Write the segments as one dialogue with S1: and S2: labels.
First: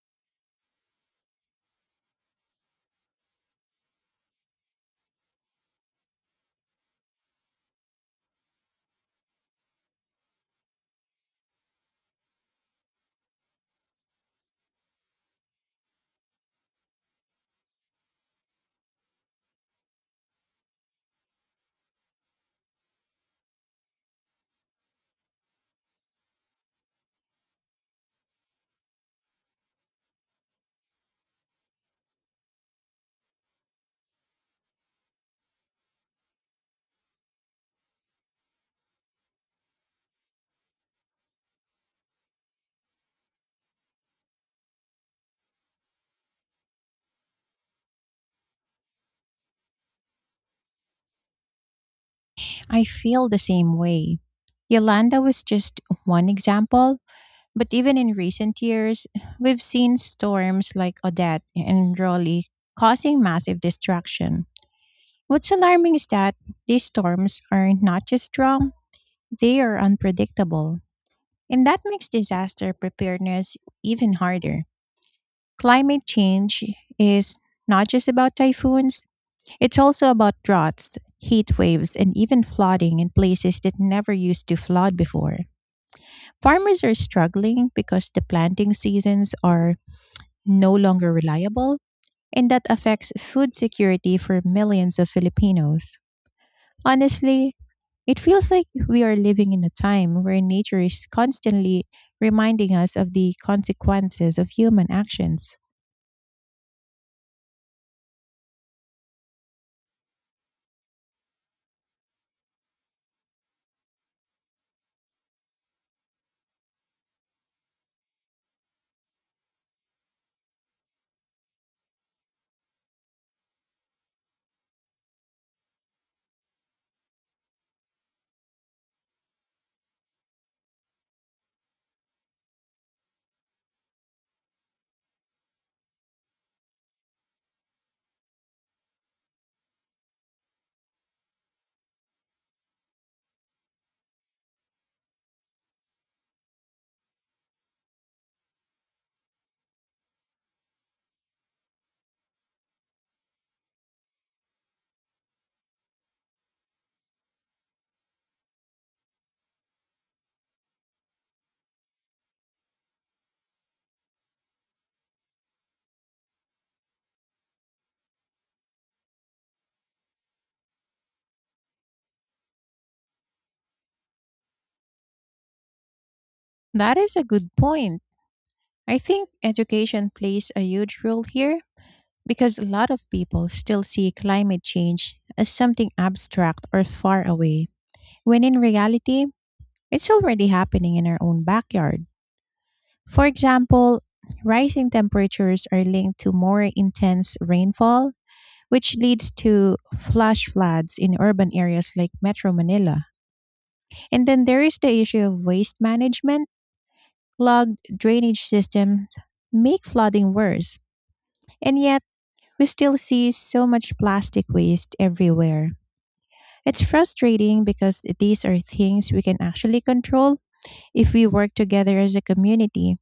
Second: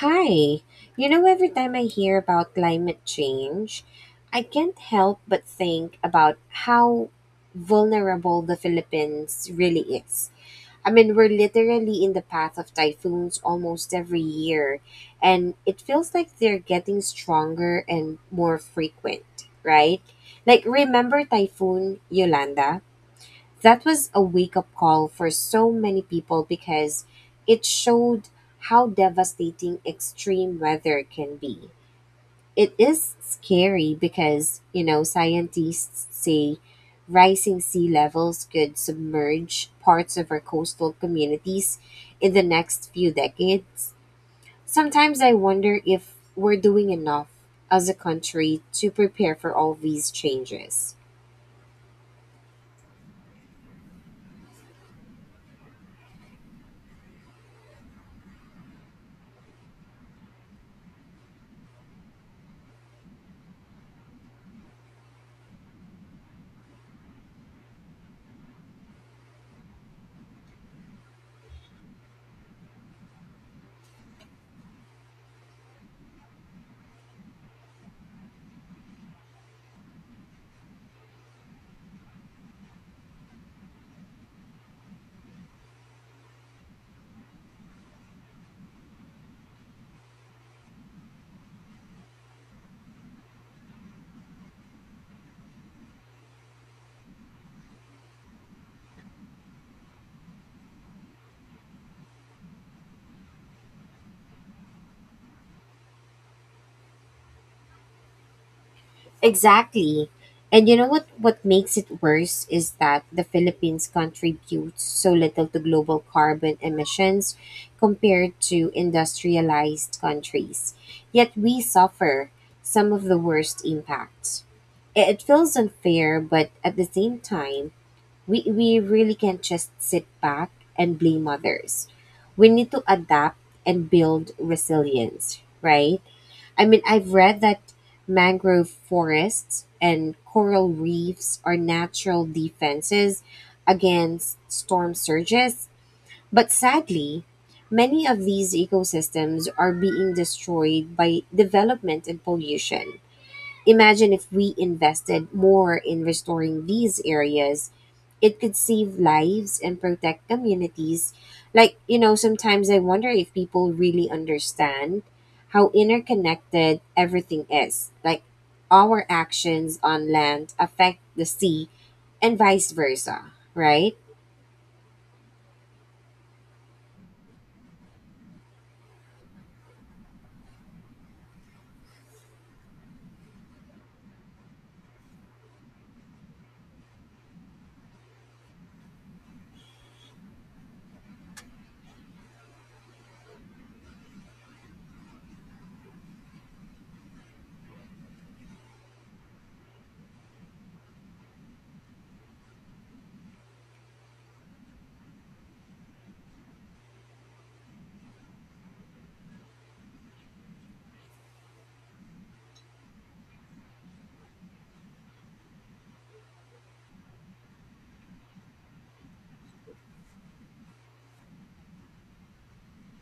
S1: Hi. You know, every time I hear about climate change, I can't help but think about how vulnerable the Philippines really is. I mean, we're literally in the path of typhoons almost every year, and it feels like they're getting stronger and more frequent, right? Like, remember Typhoon Yolanda? That was a wake up call for so many people because it showed how devastating extreme weather can be. It is scary because, scientists say rising sea levels could submerge parts of our coastal communities in the next few decades. Sometimes I wonder if we're doing enough as a country to prepare for all these changes.
S2: I feel the same way. Yolanda was just one example, but even in recent years, we've seen storms like Odette and Rolly causing massive destruction. What's alarming is that these storms are not just strong, they are unpredictable. And that makes disaster preparedness even harder. Climate change is not just about typhoons, it's also about droughts, heat waves, and even flooding in places that never used to flood before. Farmers are struggling because the planting seasons are no longer reliable, and that affects food security for millions of Filipinos. Honestly, it feels like we are living in a time where nature is constantly reminding us of the consequences of human actions.
S1: Exactly. And you know what makes it worse is that the Philippines contributes so little to global carbon emissions compared to industrialized countries. Yet we suffer some of the worst impacts. It feels unfair, but at the same time, we really can't just sit back and blame others. We need to adapt and build resilience, right? I mean, I've read that mangrove forests and coral reefs are natural defenses against storm surges, but sadly, many of these ecosystems are being destroyed by development and pollution. Imagine if we invested more in restoring these areas. It could save lives and protect communities. Like, sometimes I wonder if people really understand how interconnected everything is. Like, our actions on land affect the sea and vice versa, right?
S2: That is a good point. I think education plays a huge role here because a lot of people still see climate change as something abstract or far away, when in reality, it's already happening in our own backyard. For example, rising temperatures are linked to more intense rainfall, which leads to flash floods in urban areas like Metro Manila. And then there is the issue of waste management. Clogged drainage systems make flooding worse. And yet, we still see so much plastic waste everywhere. It's frustrating because these are things we can actually control if we work together as a community.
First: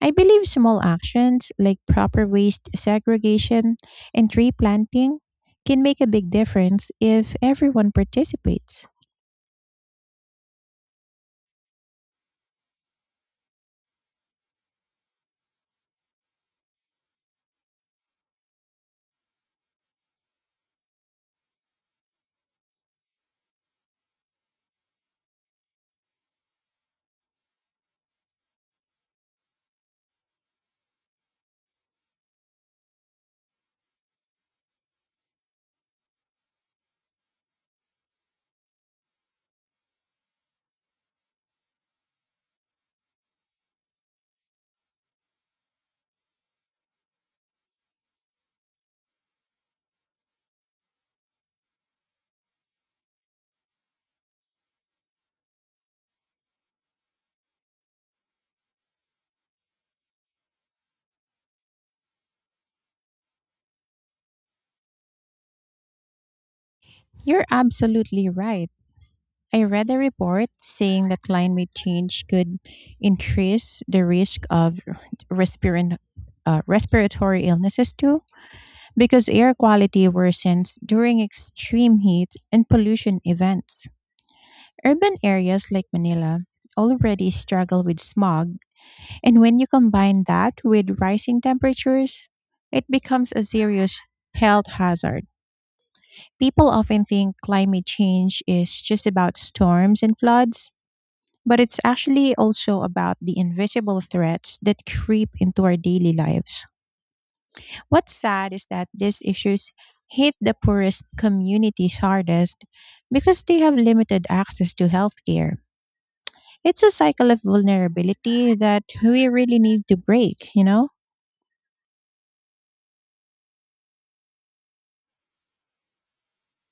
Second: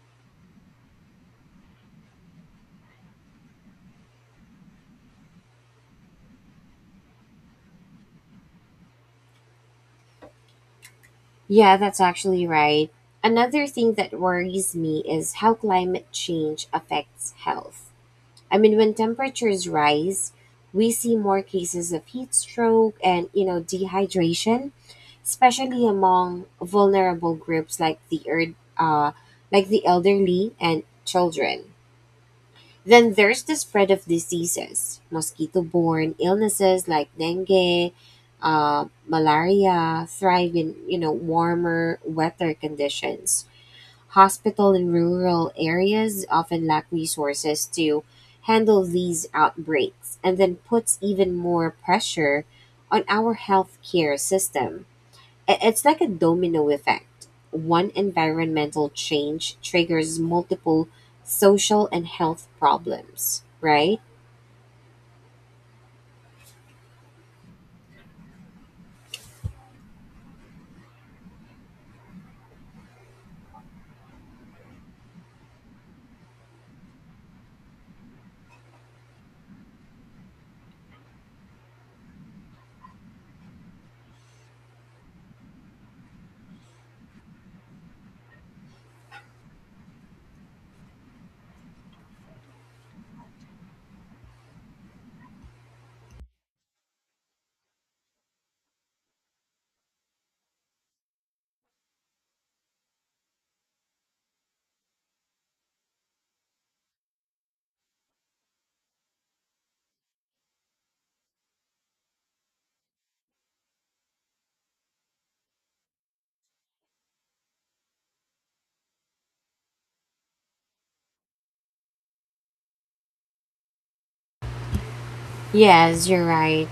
S2: I believe small actions like proper waste segregation and tree planting can make a big difference if everyone participates.
S1: Yeah, that's actually right. Another thing that worries me is how climate change affects health. I mean, when temperatures rise, we see more cases of heat stroke and, dehydration, especially among vulnerable groups like like the elderly and children. Then there's the spread of diseases, mosquito-borne illnesses like dengue, malaria thrive in, warmer, wetter conditions. Hospital in rural areas often lack resources to handle these outbreaks and then puts even more pressure on our healthcare system. It's like a domino effect. One environmental change triggers multiple social and health problems, right?
S2: You're absolutely right. I read a report saying that climate change could increase the risk of respirant, respiratory illnesses too because air quality worsens during extreme heat and pollution events. Urban areas like Manila already struggle with smog, and when you combine that with rising temperatures, it becomes a serious health hazard. People often think climate change is just about storms and floods, but it's actually also about the invisible threats that creep into our daily lives. What's sad is that these issues hit the poorest communities hardest because they have limited access to healthcare. It's a cycle of vulnerability that we really need to break, you know?
S1: Yes, you're right.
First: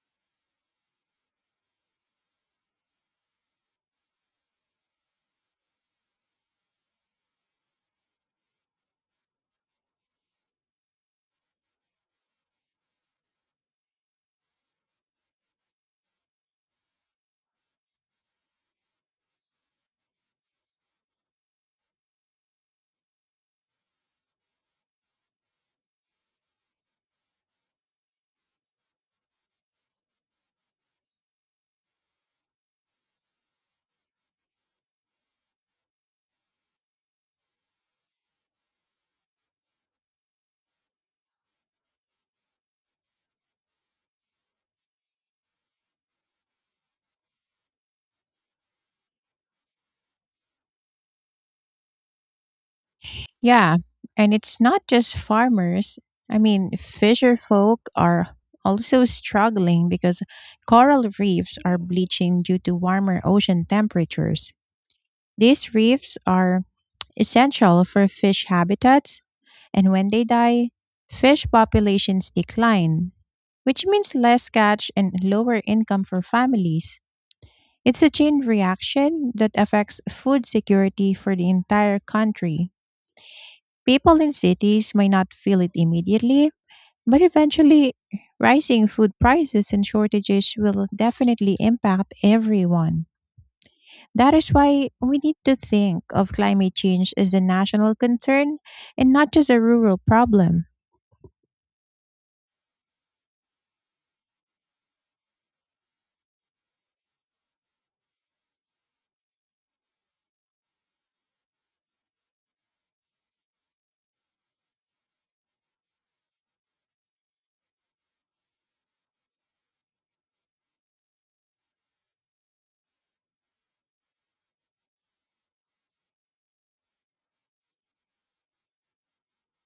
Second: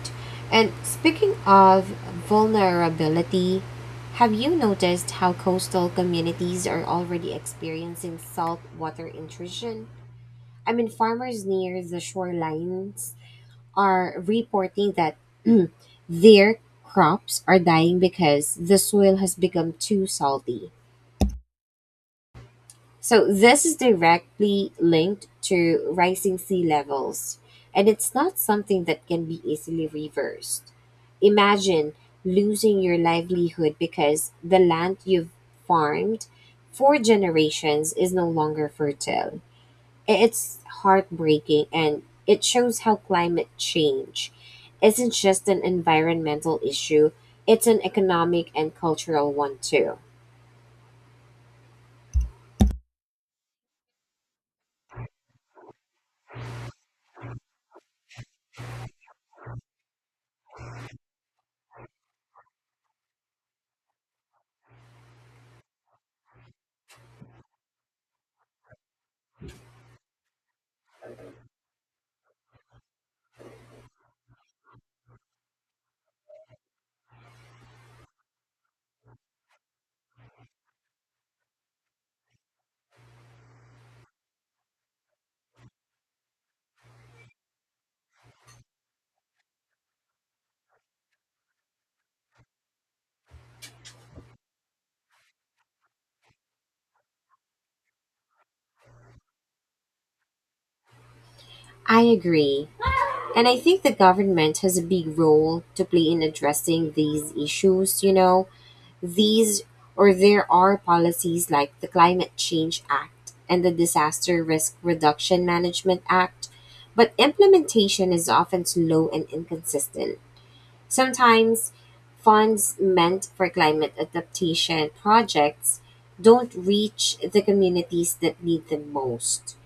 S1: And speaking of vulnerability, have you noticed how coastal communities are already experiencing saltwater intrusion? I mean, farmers near the shorelines are reporting that their crops are dying because the soil has become too salty. So this is directly linked to rising sea levels, and it's not something that can be easily reversed. Imagine losing your livelihood because the land you've farmed for generations is no longer fertile. It's heartbreaking and it shows how climate change isn't just an environmental issue, it's an economic and cultural one too.
S2: Yeah, and it's not just farmers. I mean, fisher folk are also struggling because coral reefs are bleaching due to warmer ocean temperatures. These reefs are essential for fish habitats, and when they die, fish populations decline, which means less catch and lower income for families. It's a chain reaction that affects food security for the entire country. People in cities may not feel it immediately, but eventually, rising food prices and shortages will definitely impact everyone. That is why we need to think of climate change as a national concern and not just a rural problem.
S1: I agree. And I think the government has a big role to play in addressing these issues. These or There are policies like the Climate Change Act and the Disaster Risk Reduction Management Act, but implementation is often slow and inconsistent. Sometimes funds meant for climate adaptation projects don't reach the communities that need them most.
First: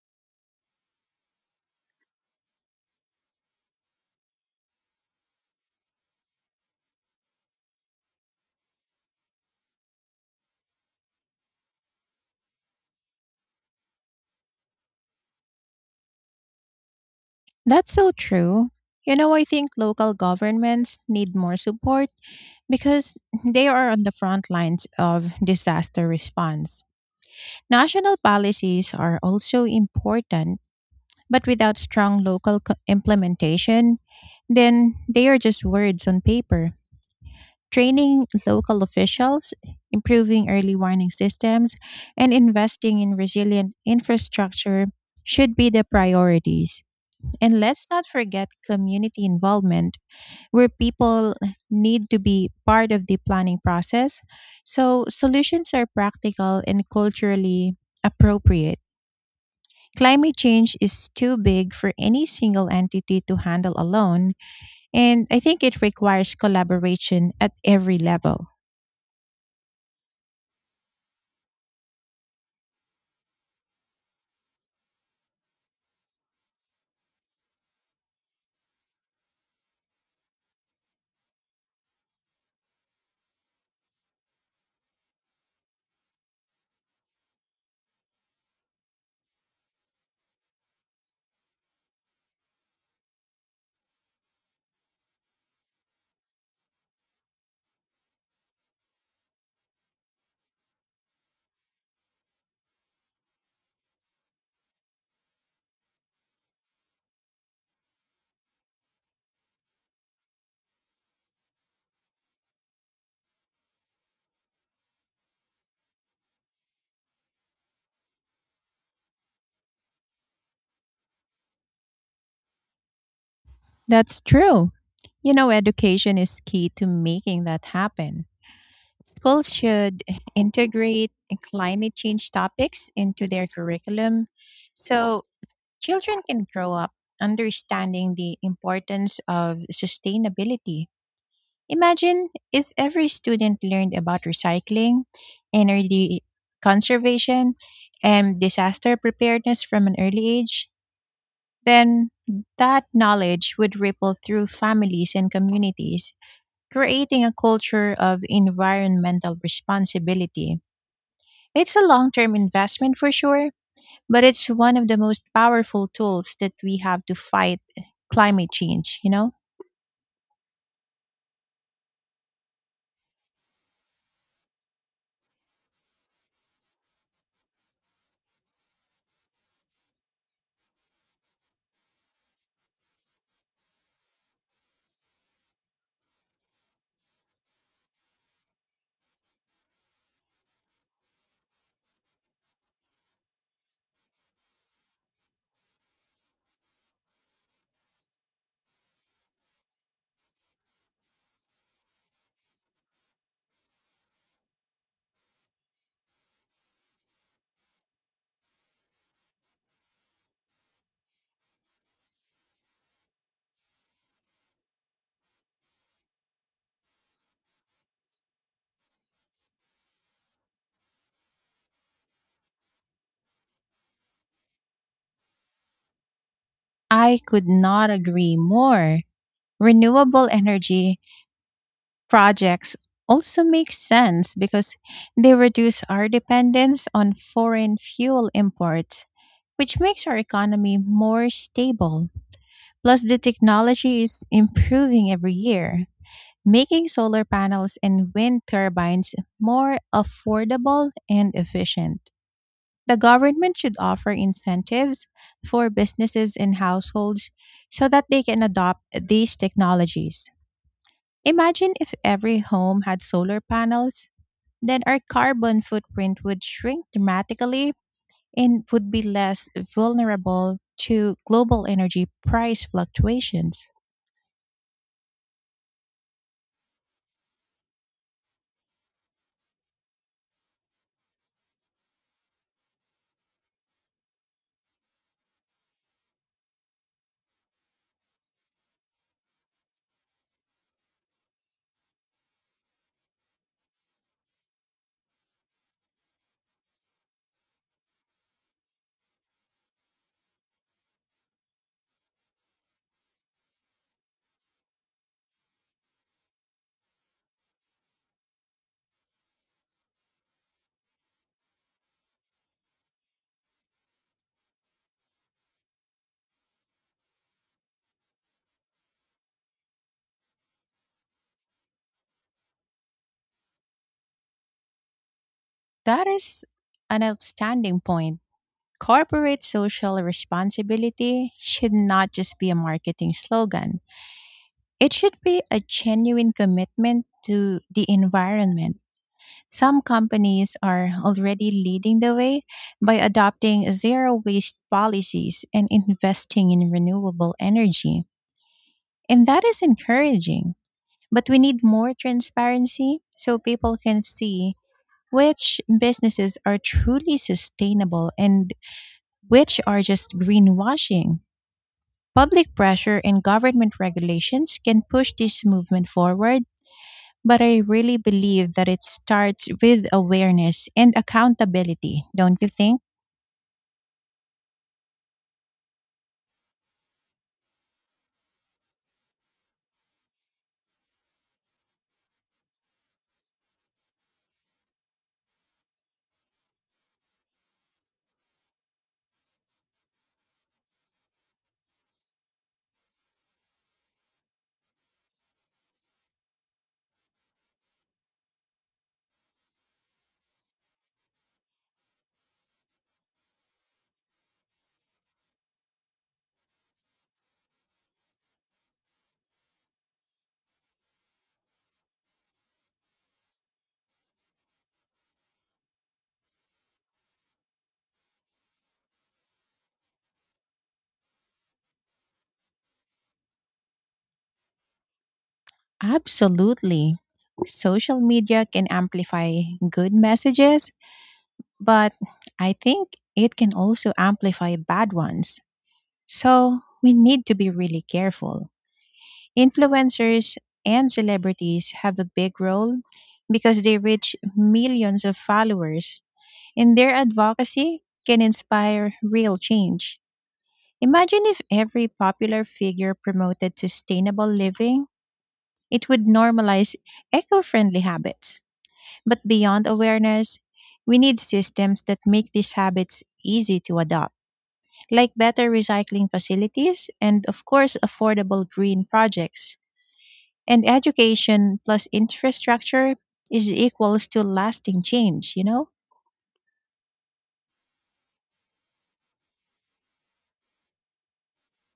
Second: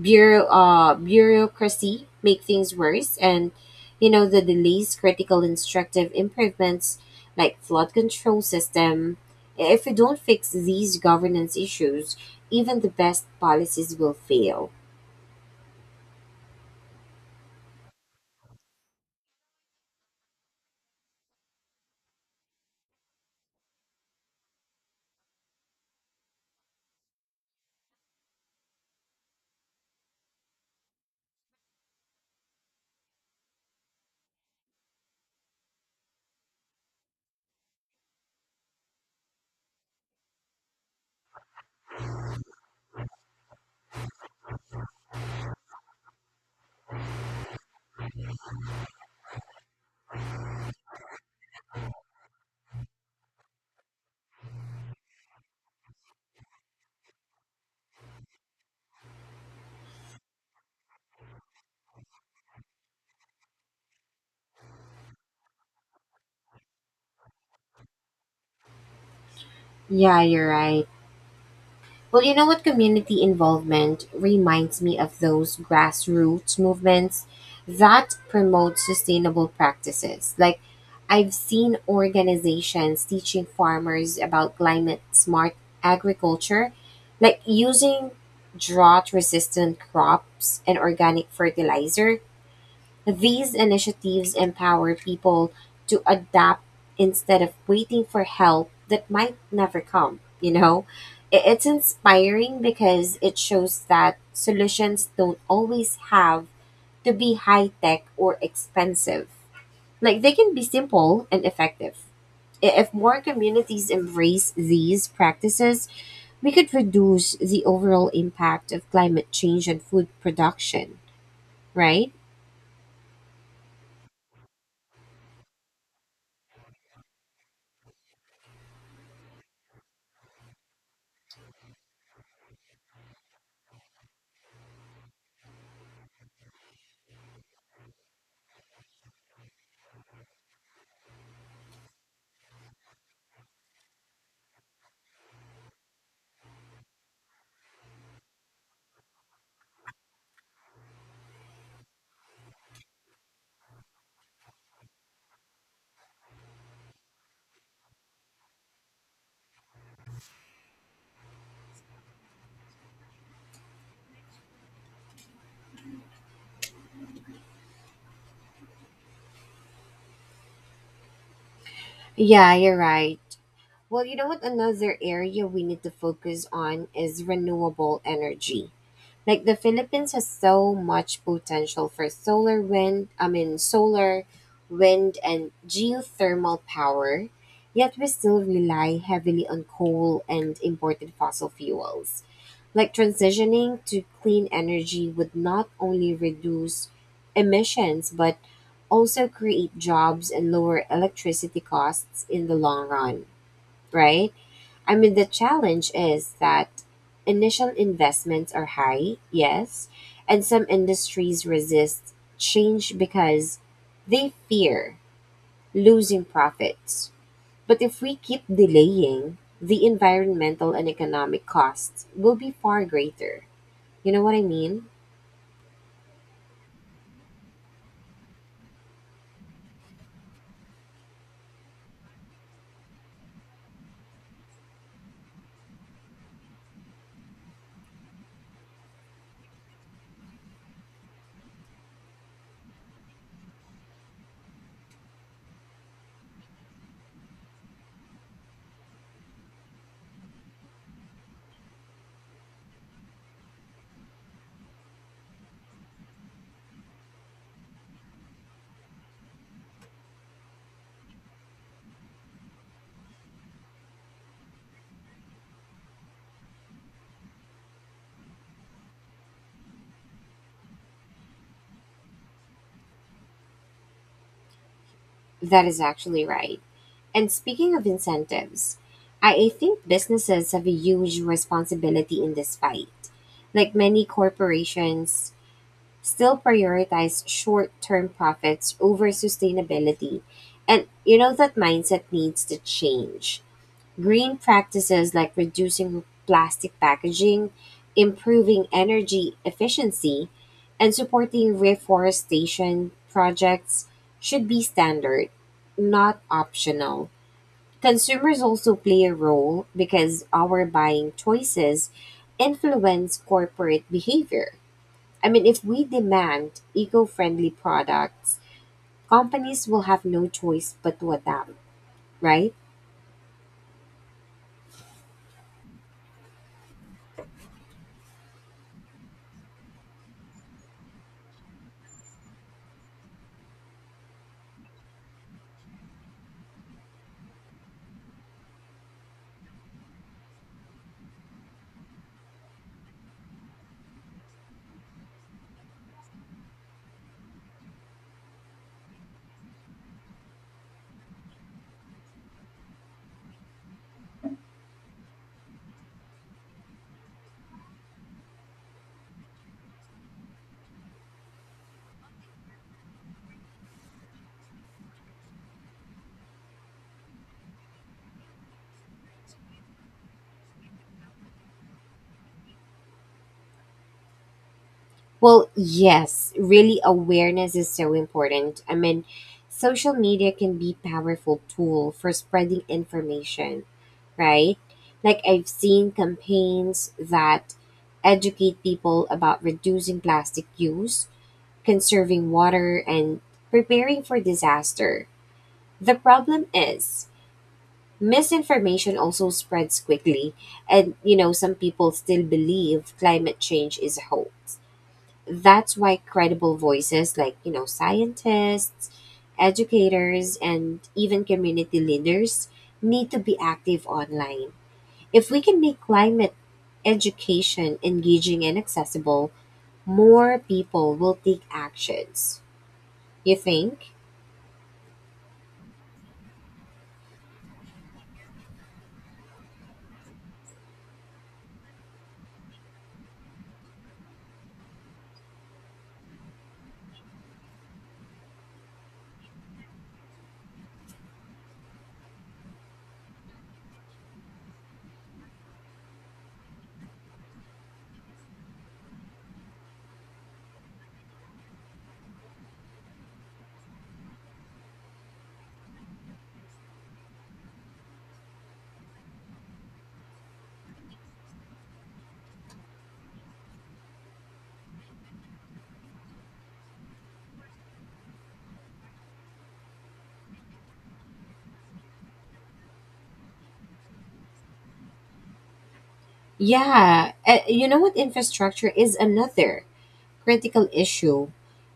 S1: Bureaucracy make things worse, and the delays critical instructive improvements like flood control system. If we don't fix these governance issues, even the best policies will fail.
S2: That's so true. You know, I think local governments need more support because they are on the front lines of disaster response. National policies are also important, but without strong implementation, then they are just words on paper. Training local officials, improving early warning systems, and investing in resilient infrastructure should be the priorities. And let's not forget community involvement, where people need to be part of the planning process so solutions are practical and culturally appropriate. Climate change is too big for any single entity to handle alone, and I think it requires collaboration at every level.
S1: Yeah, you're right. Well, you know what? Community involvement reminds me of those grassroots movements that promote sustainable practices. Like, I've seen organizations teaching farmers about climate smart agriculture, like using drought resistant crops and organic fertilizer. These initiatives empower people to adapt instead of waiting for help that might never come, you know? It's inspiring because it shows that solutions don't always have to be high tech or expensive. Like, they can be simple and effective. If more communities embrace these practices, we could reduce the overall impact of climate change on food production, right?
S2: That's true. You know, education is key to making that happen. Schools should integrate climate change topics into their curriculum so children can grow up understanding the importance of sustainability. Imagine if every student learned about recycling, energy conservation, and disaster preparedness from an early age, then that knowledge would ripple through families and communities, creating a culture of environmental responsibility. It's a long term investment for sure, but it's one of the most powerful tools that we have to fight climate change, you know?
S1: Yeah, you're right. Well, you know what? Another area we need to focus on is renewable energy. Like the Philippines has so much potential for solar wind, I mean, solar, wind, and geothermal power, yet we still rely heavily on coal and imported fossil fuels. Like transitioning to clean energy would not only reduce emissions, but also create jobs and lower electricity costs in the long run, right? I mean, the challenge is that initial investments are high, yes, and some industries resist change because they fear losing profits. But if we keep delaying, the environmental and economic costs will be far greater. You know what I mean?
S2: I could not agree more. Renewable energy projects also make sense because they reduce our dependence on foreign fuel imports, which makes our economy more stable. Plus, the technology is improving every year, making solar panels and wind turbines more affordable and efficient. The government should offer incentives for businesses and households so that they can adopt these technologies. Imagine if every home had solar panels, then our carbon footprint would shrink dramatically and would be less vulnerable to global energy price fluctuations.
S1: That is actually right. And speaking of incentives, I think businesses have a huge responsibility in this fight. Like many corporations still prioritize short-term profits over sustainability. And you know that mindset needs to change. Green practices like reducing plastic packaging, improving energy efficiency, and supporting reforestation projects should be standard, not optional. Consumers also play a role because our buying choices influence corporate behavior. I mean, if we demand eco friendly products, companies will have no choice but to adapt, right?
S2: That is an outstanding point. Corporate social responsibility should not just be a marketing slogan. It should be a genuine commitment to the environment. Some companies are already leading the way by adopting zero waste policies and investing in renewable energy. And that is encouraging. But we need more transparency so people can see which businesses are truly sustainable and which are just greenwashing. Public pressure and government regulations can push this movement forward, but I really believe that it starts with awareness and accountability, don't you think?
S1: Well, yes, really, awareness is so important. I mean, social media can be powerful tool for spreading information, right? Like, I've seen campaigns that educate people about reducing plastic use, conserving water, and preparing for disaster. The problem is, misinformation also spreads quickly, and some people still believe climate change is a hoax. That's why credible voices like, scientists, educators, and even community leaders need to be active online. If we can make climate education engaging and accessible, more people will take actions, you think?
S2: Absolutely. Social media can amplify good messages, but I think it can also amplify bad ones. So we need to be really careful. Influencers and celebrities have a big role because they reach millions of followers, and their advocacy can inspire real change. Imagine if every popular figure promoted sustainable living, it would normalize eco friendly habits. But beyond awareness, we need systems that make these habits easy to adopt, like better recycling facilities and, of course, affordable green projects. And education plus infrastructure is equals to lasting change, you know?
S1: Yeah, you know what? Infrastructure is another critical issue.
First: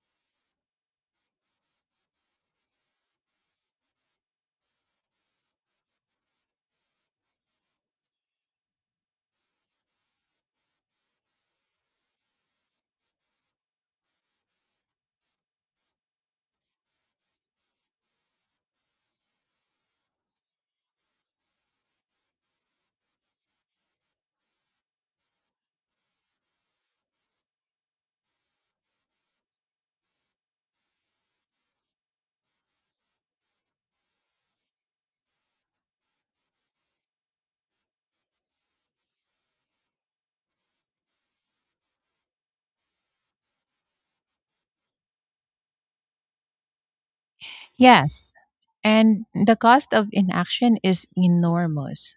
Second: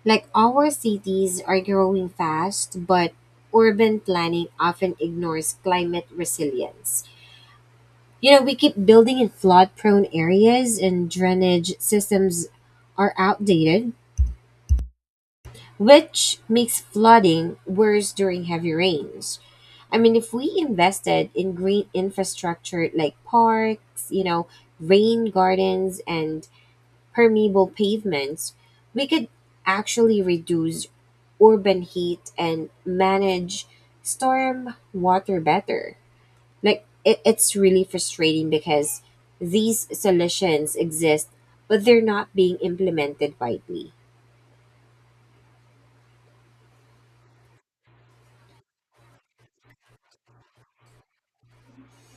S1: Like our cities are growing fast, but urban planning often ignores climate resilience. You know, we keep building in flood prone areas and drainage systems are outdated, which makes flooding worse during heavy rains. I mean, if we invested in green infrastructure like parks, rain gardens, and permeable pavements, we could actually reduce urban heat and manage storm water better. Like it's really frustrating because these solutions exist, but they're not being implemented widely.
S2: Yes, and the cost of inaction is enormous.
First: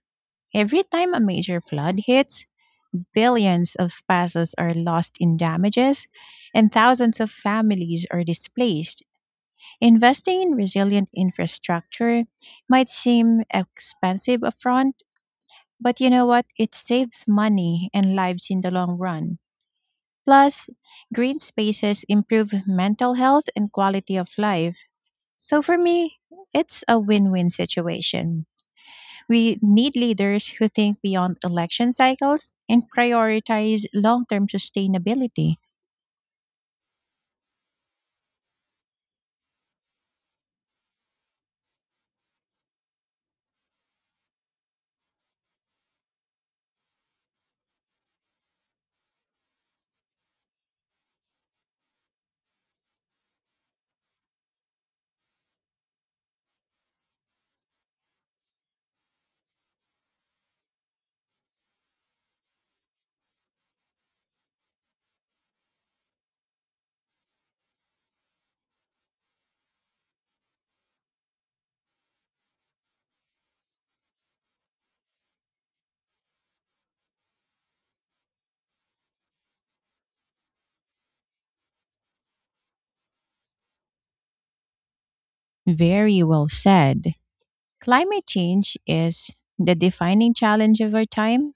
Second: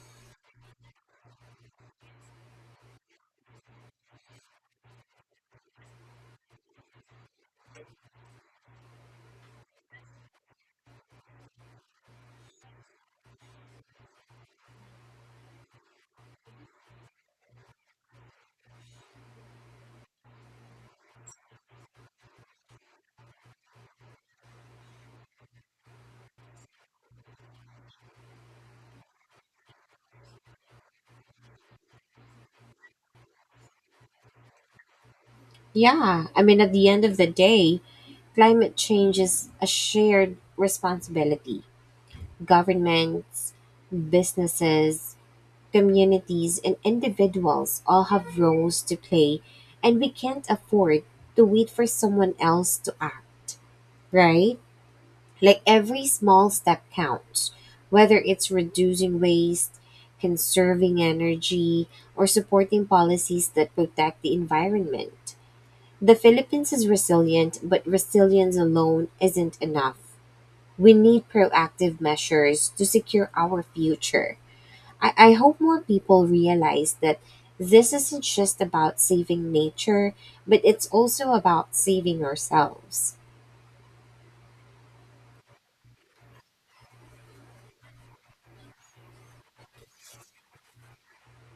S2: Every time a major flood hits, billions of pesos are lost in damages, and thousands of families are displaced. Investing in resilient infrastructure might seem expensive upfront, but you know what? It saves money and lives in the long run. Plus, green spaces improve mental health and quality of life. So for me, it's a win win situation. We need leaders who think beyond election cycles and prioritize long term sustainability.
S1: Yeah, I mean, at the end of the day, climate change is a shared responsibility. Governments, businesses, communities and individuals all have roles to play, and we can't afford to wait for someone else to act, right? Like every small step counts, whether it's reducing waste, conserving energy, or supporting policies that protect the environment. The Philippines is resilient, but resilience alone isn't enough. We need proactive measures to secure our future. I hope more people realize that this isn't just about saving nature, but it's also about saving ourselves.
S2: Very well said. Climate change is the defining challenge of our time,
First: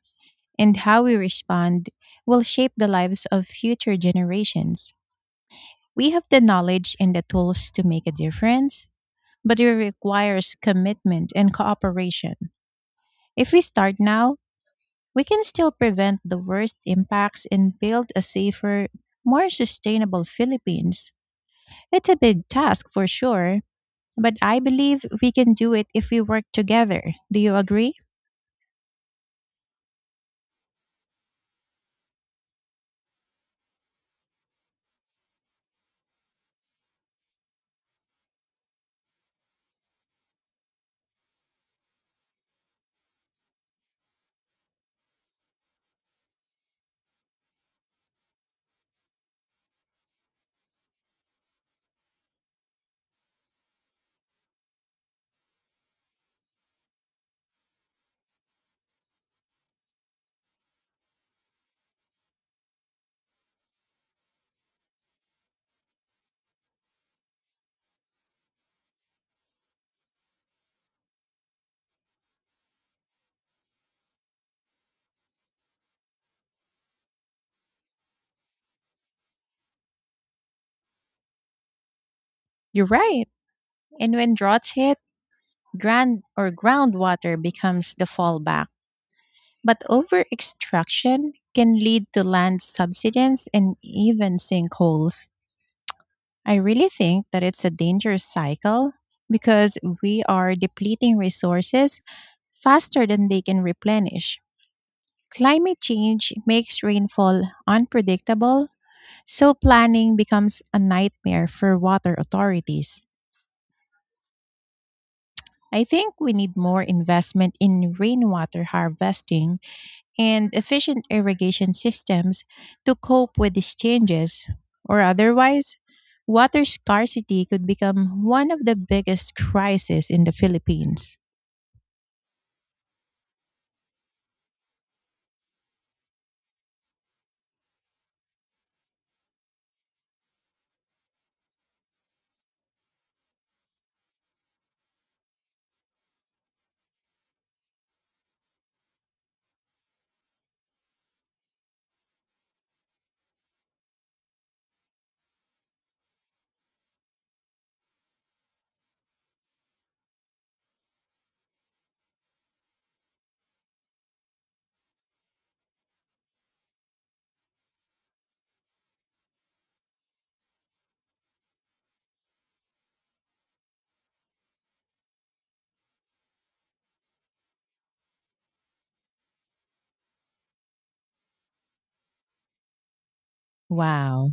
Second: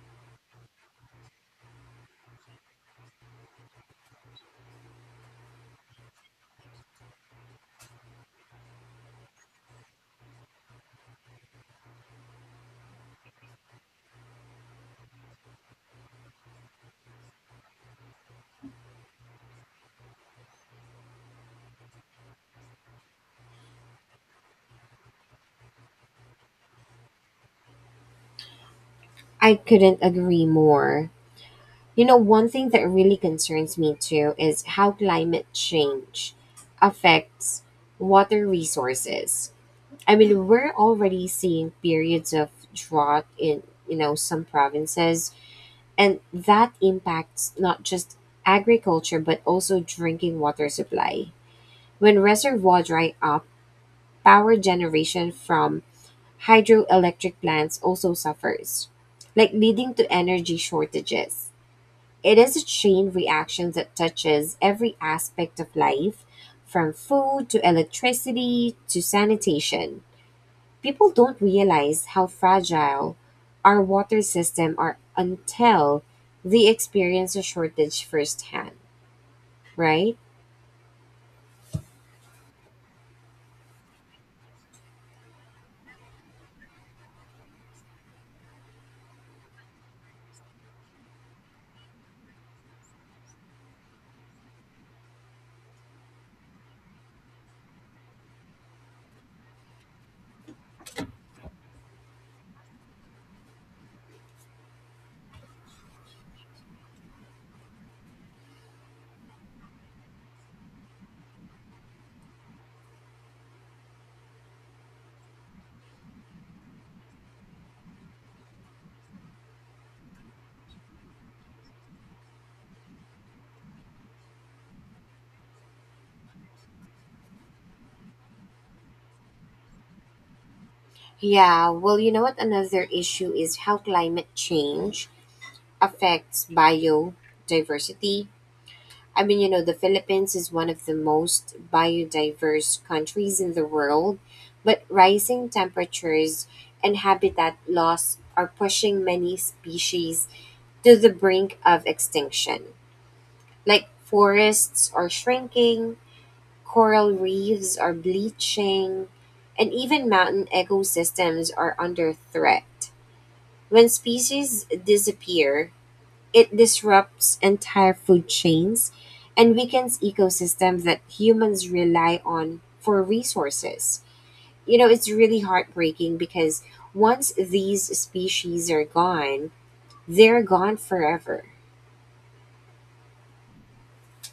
S2: and how we respond will shape the lives of future generations. We have the knowledge and the tools to make a difference, but it requires commitment and cooperation. If we start now, we can still prevent the worst impacts and build a safer, more sustainable Philippines. It's a big task for sure, but I believe we can do it if we work together. Do you agree?
S1: I couldn't agree more. You know, one thing that really concerns me too is how climate change affects water resources. I mean, we're already seeing periods of drought in, some provinces, and that impacts not just agriculture but also drinking water supply. When reservoirs dry up, power generation from hydroelectric plants also suffers, like leading to energy shortages. It is a chain reaction that touches every aspect of life, from food to electricity to sanitation. People don't realize how fragile our water system are until they experience a shortage firsthand, right?
S2: You're right. And when droughts hit, grand or groundwater becomes the fallback. But over extraction can lead to land subsidence and even sinkholes. I really think that it's a dangerous cycle because we are depleting resources faster than they can replenish. Climate change makes rainfall unpredictable, so planning becomes a nightmare for water authorities. I think we need more investment in rainwater harvesting and efficient irrigation systems to cope with these changes, or otherwise, water scarcity could become one of the biggest crises in the Philippines.
S1: Yeah, well, you know what? Another issue is how climate change affects biodiversity. I mean, the Philippines is one of the most biodiverse countries in the world, but rising temperatures and habitat loss are pushing many species to the brink of extinction. Like forests are shrinking, coral reefs are bleaching, and even mountain ecosystems are under threat. When species disappear, it disrupts entire food chains and weakens ecosystems that humans rely on for resources. You know, it's really heartbreaking because once these species are gone, they're gone forever.
S2: Wow.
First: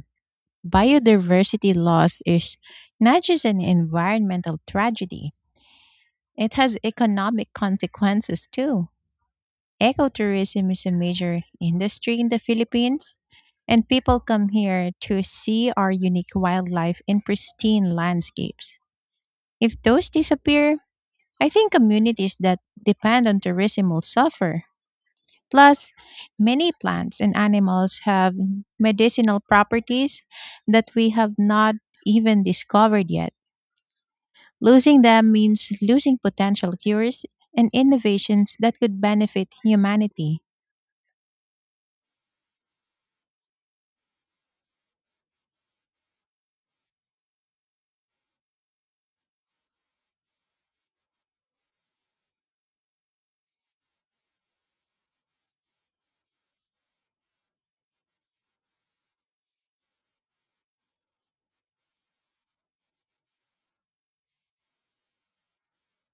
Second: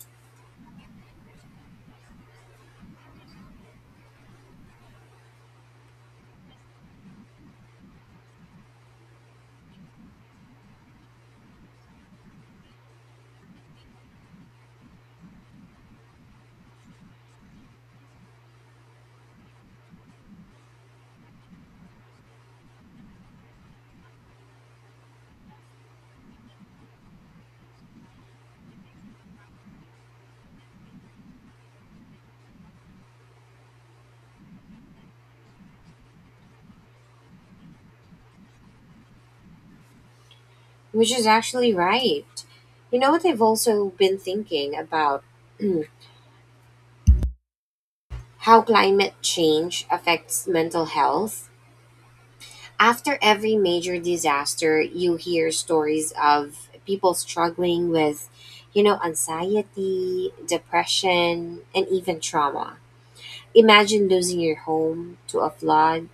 S2: Biodiversity loss is not just an environmental tragedy, it has economic consequences too. Ecotourism is a major industry in the Philippines, and people come here to see our unique wildlife in pristine landscapes. If those disappear, I think communities that depend on tourism will suffer. Plus, many plants and animals have medicinal properties that we have not even discovered yet. Losing them means losing potential cures and innovations that could benefit humanity.
S1: Which is actually right. You know what? I've also been thinking about how climate change affects mental health. After every major disaster, you hear stories of people struggling with, anxiety, depression, and even trauma. Imagine losing your home to a flood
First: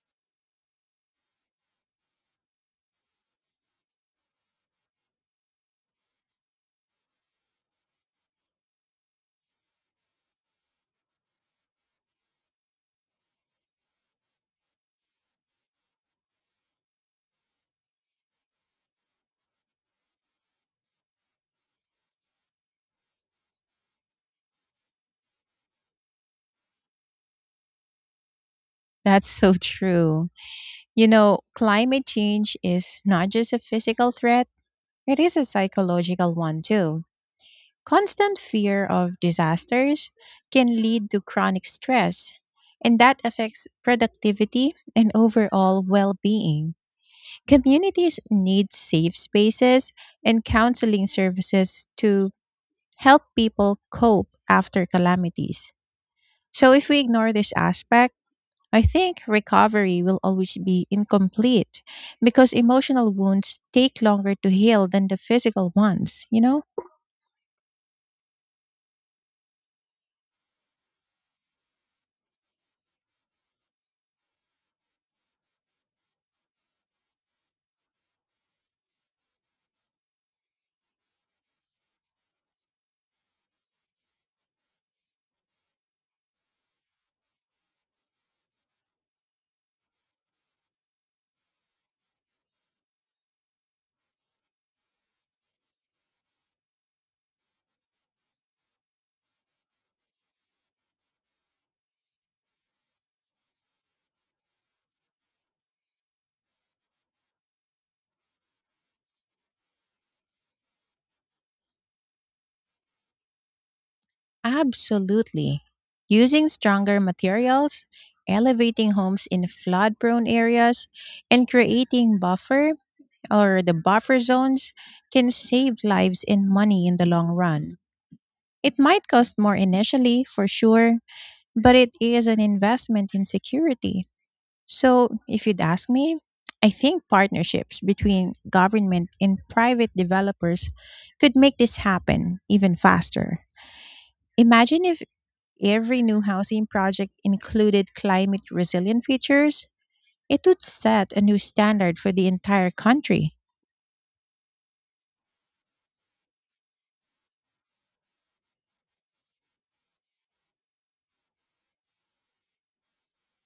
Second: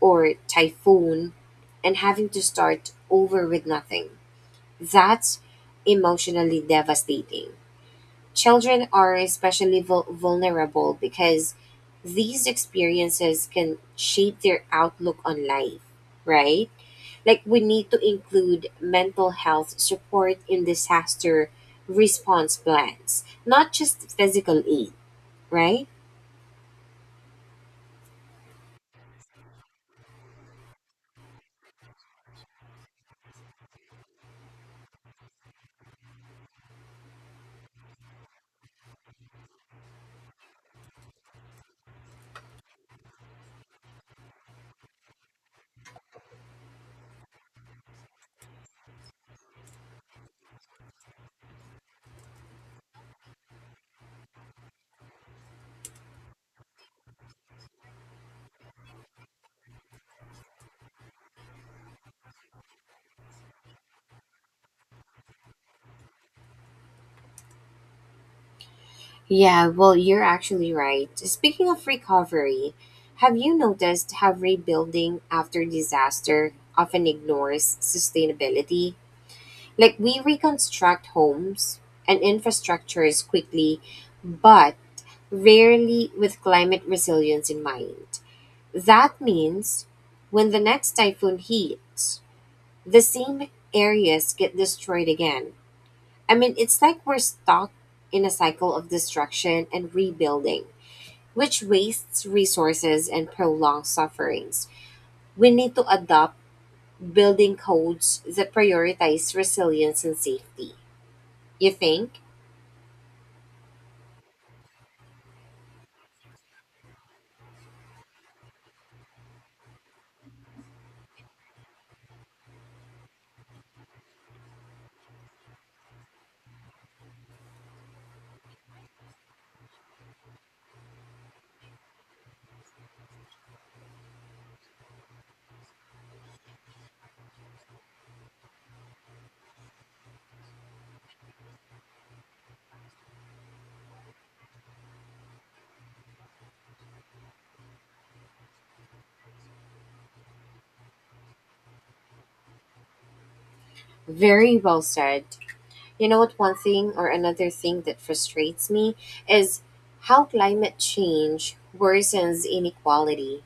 S1: or typhoon and having to start over with nothing. That's emotionally devastating. Children are especially vulnerable because these experiences can shape their outlook on life, right? Like we need to include mental health support in disaster response plans, not just physical aid, right?
S2: That's so true. You know, climate change is not just a physical threat, it is a psychological one too. Constant fear of disasters can lead to chronic stress, and that affects productivity and overall well being. Communities need safe spaces and counseling services to help people cope after calamities. So, if we ignore this aspect, I think recovery will always be incomplete because emotional wounds take longer to heal than the physical ones, you know?
S1: Yeah, well, you're actually right. Speaking of recovery, have you noticed how rebuilding after disaster often ignores sustainability? Like, we reconstruct homes and infrastructures quickly, but rarely with climate resilience in mind. That means when the next typhoon hits, the same areas get destroyed again. I mean, it's like we're stuck in a cycle of destruction and rebuilding, which wastes resources and prolongs sufferings. We need to adopt building codes that prioritize resilience and safety. You think?
S2: Absolutely. Using stronger materials, elevating homes in flood prone areas, and creating buffer or the buffer zones can save lives and money in the long run. It might cost more initially, for sure, but it is an investment in security. So, if you'd ask me, I think partnerships between government and private developers could make this happen even faster. Imagine if every new housing project included climate resilient features, it would set a new standard for the entire country.
S1: Very well said. You know what? One thing or Another thing that frustrates me is how climate change worsens inequality.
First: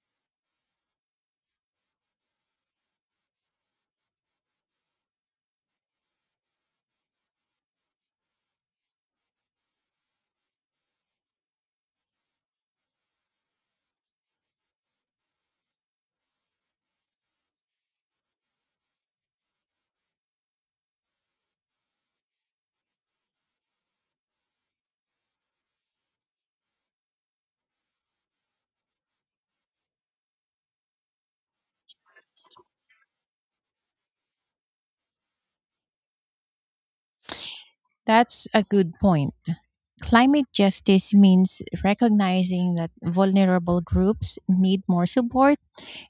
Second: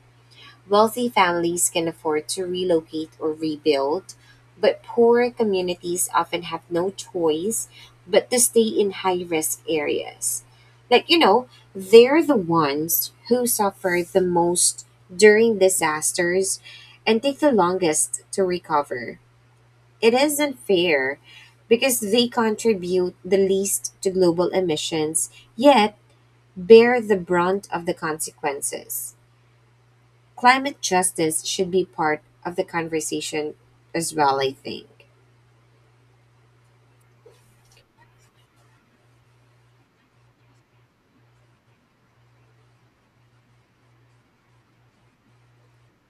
S1: Wealthy families can afford to relocate or rebuild, but poor communities often have no choice but to stay in high risk areas. Like, you know, they're the ones who suffer the most during disasters and take the longest to recover. It is unfair because they contribute the least to global emissions, yet bear the brunt of the consequences. Climate justice should be part of the conversation as well, I think.
S2: That's a good point. Climate justice means recognizing that vulnerable groups need more support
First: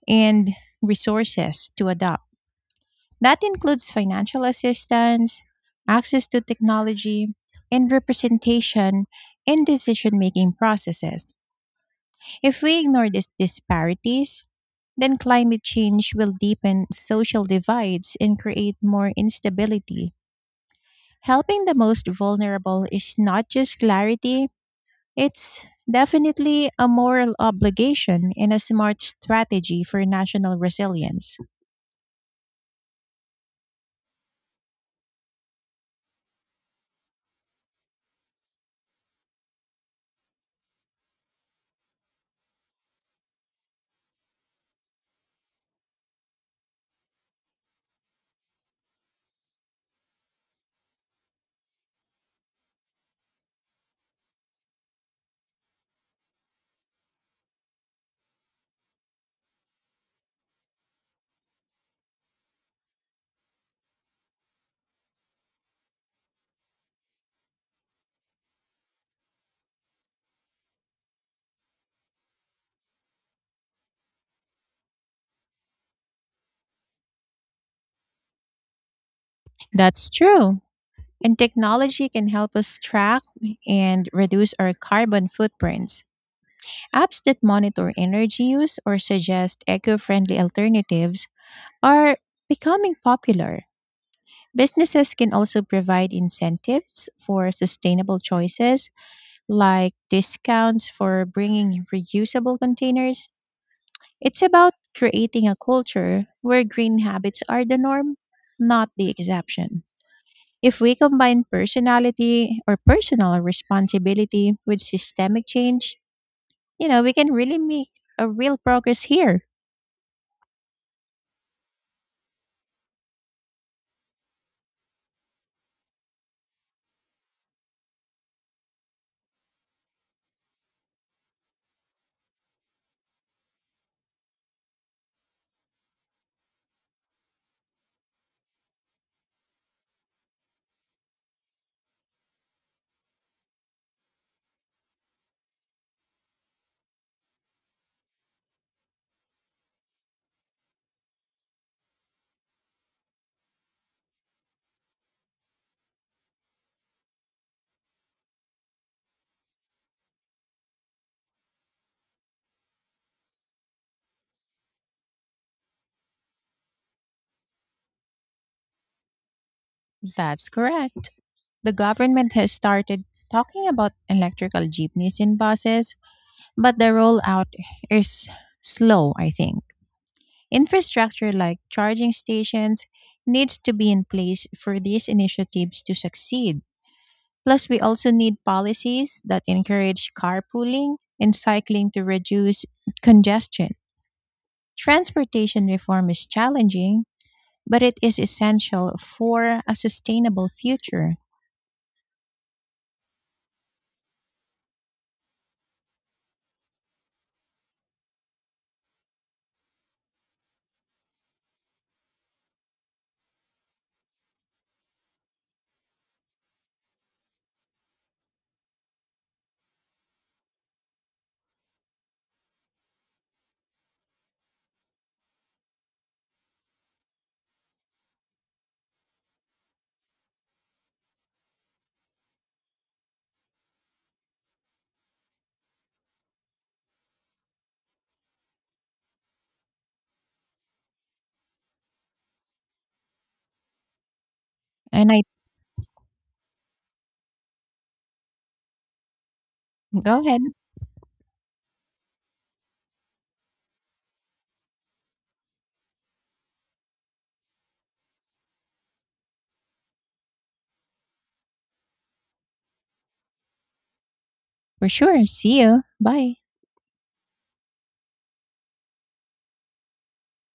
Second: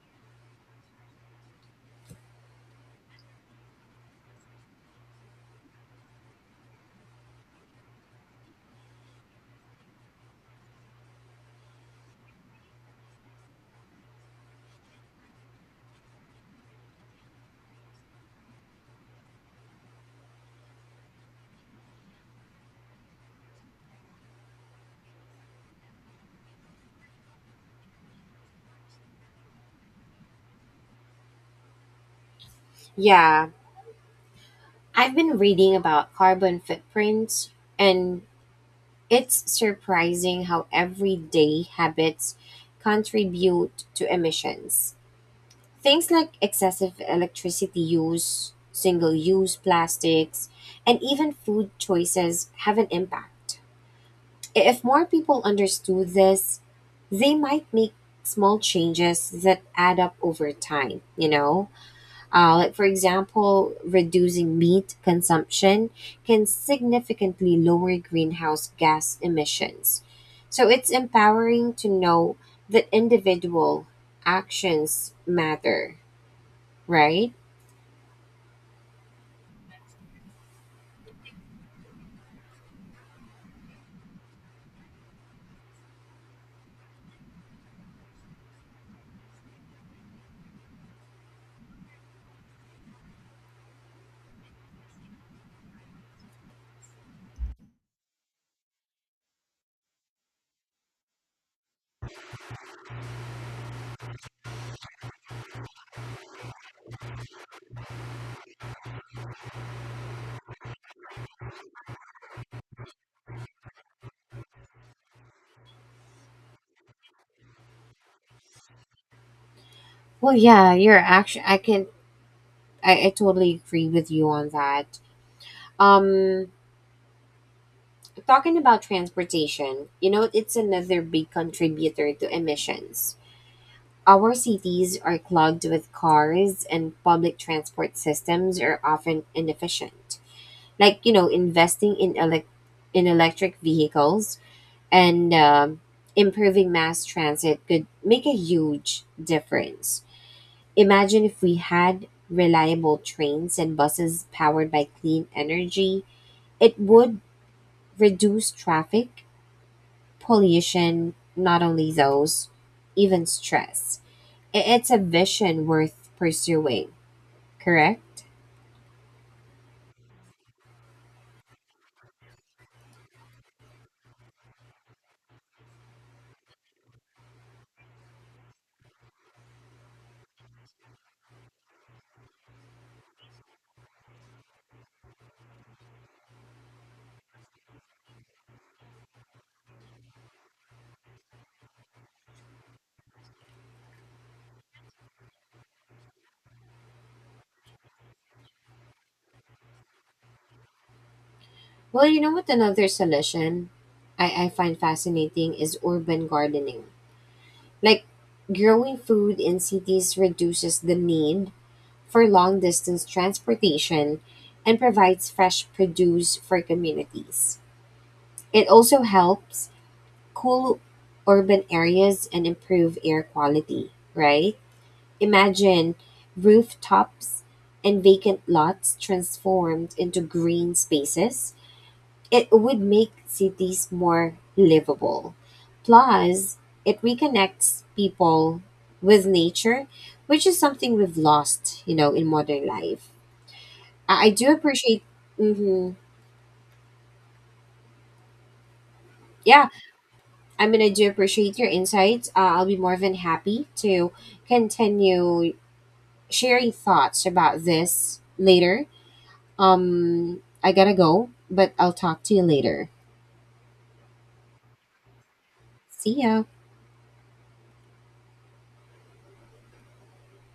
S2: and resources to adopt. That includes financial assistance, access to technology, and representation in decision making processes. If we ignore these disparities, then climate change will deepen social divides and create more instability. Helping the most vulnerable is not just clarity, it's definitely a moral obligation and a smart strategy for national resilience.
S1: Yeah, I've been reading about carbon footprints, and it's surprising how everyday habits contribute to emissions. Things like excessive electricity use, single use plastics, and even food choices have an impact. If more people understood this, they might make small changes that add up over time, like for example reducing meat consumption can significantly lower greenhouse gas emissions. So it's empowering to know that individual actions matter, right?
S2: That's true. And technology can help us track and reduce our carbon footprints. Apps that monitor energy use or suggest eco friendly alternatives are becoming popular. Businesses can also provide incentives for sustainable choices, like discounts for bringing reusable containers. It's about creating a culture where green habits are the norm, not the exception. If we combine personal responsibility with systemic change, you know, we can really make a real progress here.
S1: Well, yeah, you're actually. I can. I totally agree with you on that. Um, Talking about transportation, it's another big contributor to emissions. Our cities are clogged with cars, and public transport systems are often inefficient. Like, investing in electric vehicles and improving mass transit could make a huge difference. Imagine if we had reliable trains and buses powered by clean energy. It would reduce traffic, pollution, not only those, even stress. It's a vision worth pursuing, correct?
S2: That's correct. The government has started talking about electrical jeepneys in buses, but the rollout is slow, I think. Infrastructure like charging stations needs to be in place for these initiatives to succeed. Plus, we also need policies that encourage carpooling and cycling to reduce congestion. Transportation reform is challenging, but it is essential for a sustainable future.
S1: Well, you know what? Another solution I find fascinating is urban gardening. Like, growing food in cities reduces the need for long-distance transportation and provides fresh produce for communities. It also helps cool urban areas and improve air quality, right? Imagine rooftops and vacant lots transformed into green spaces. It would make cities more livable. Plus, it reconnects people with nature, which is something we've lost, in modern life. I do appreciate.
S2: And I,
S1: hmm Yeah,
S2: go ahead.
S1: I mean, I do appreciate your insights. I'll be more than happy to continue sharing thoughts about this later. I gotta go, but I'll talk to you later.
S2: For sure. See you.
S1: See
S2: Bye.
S1: ya.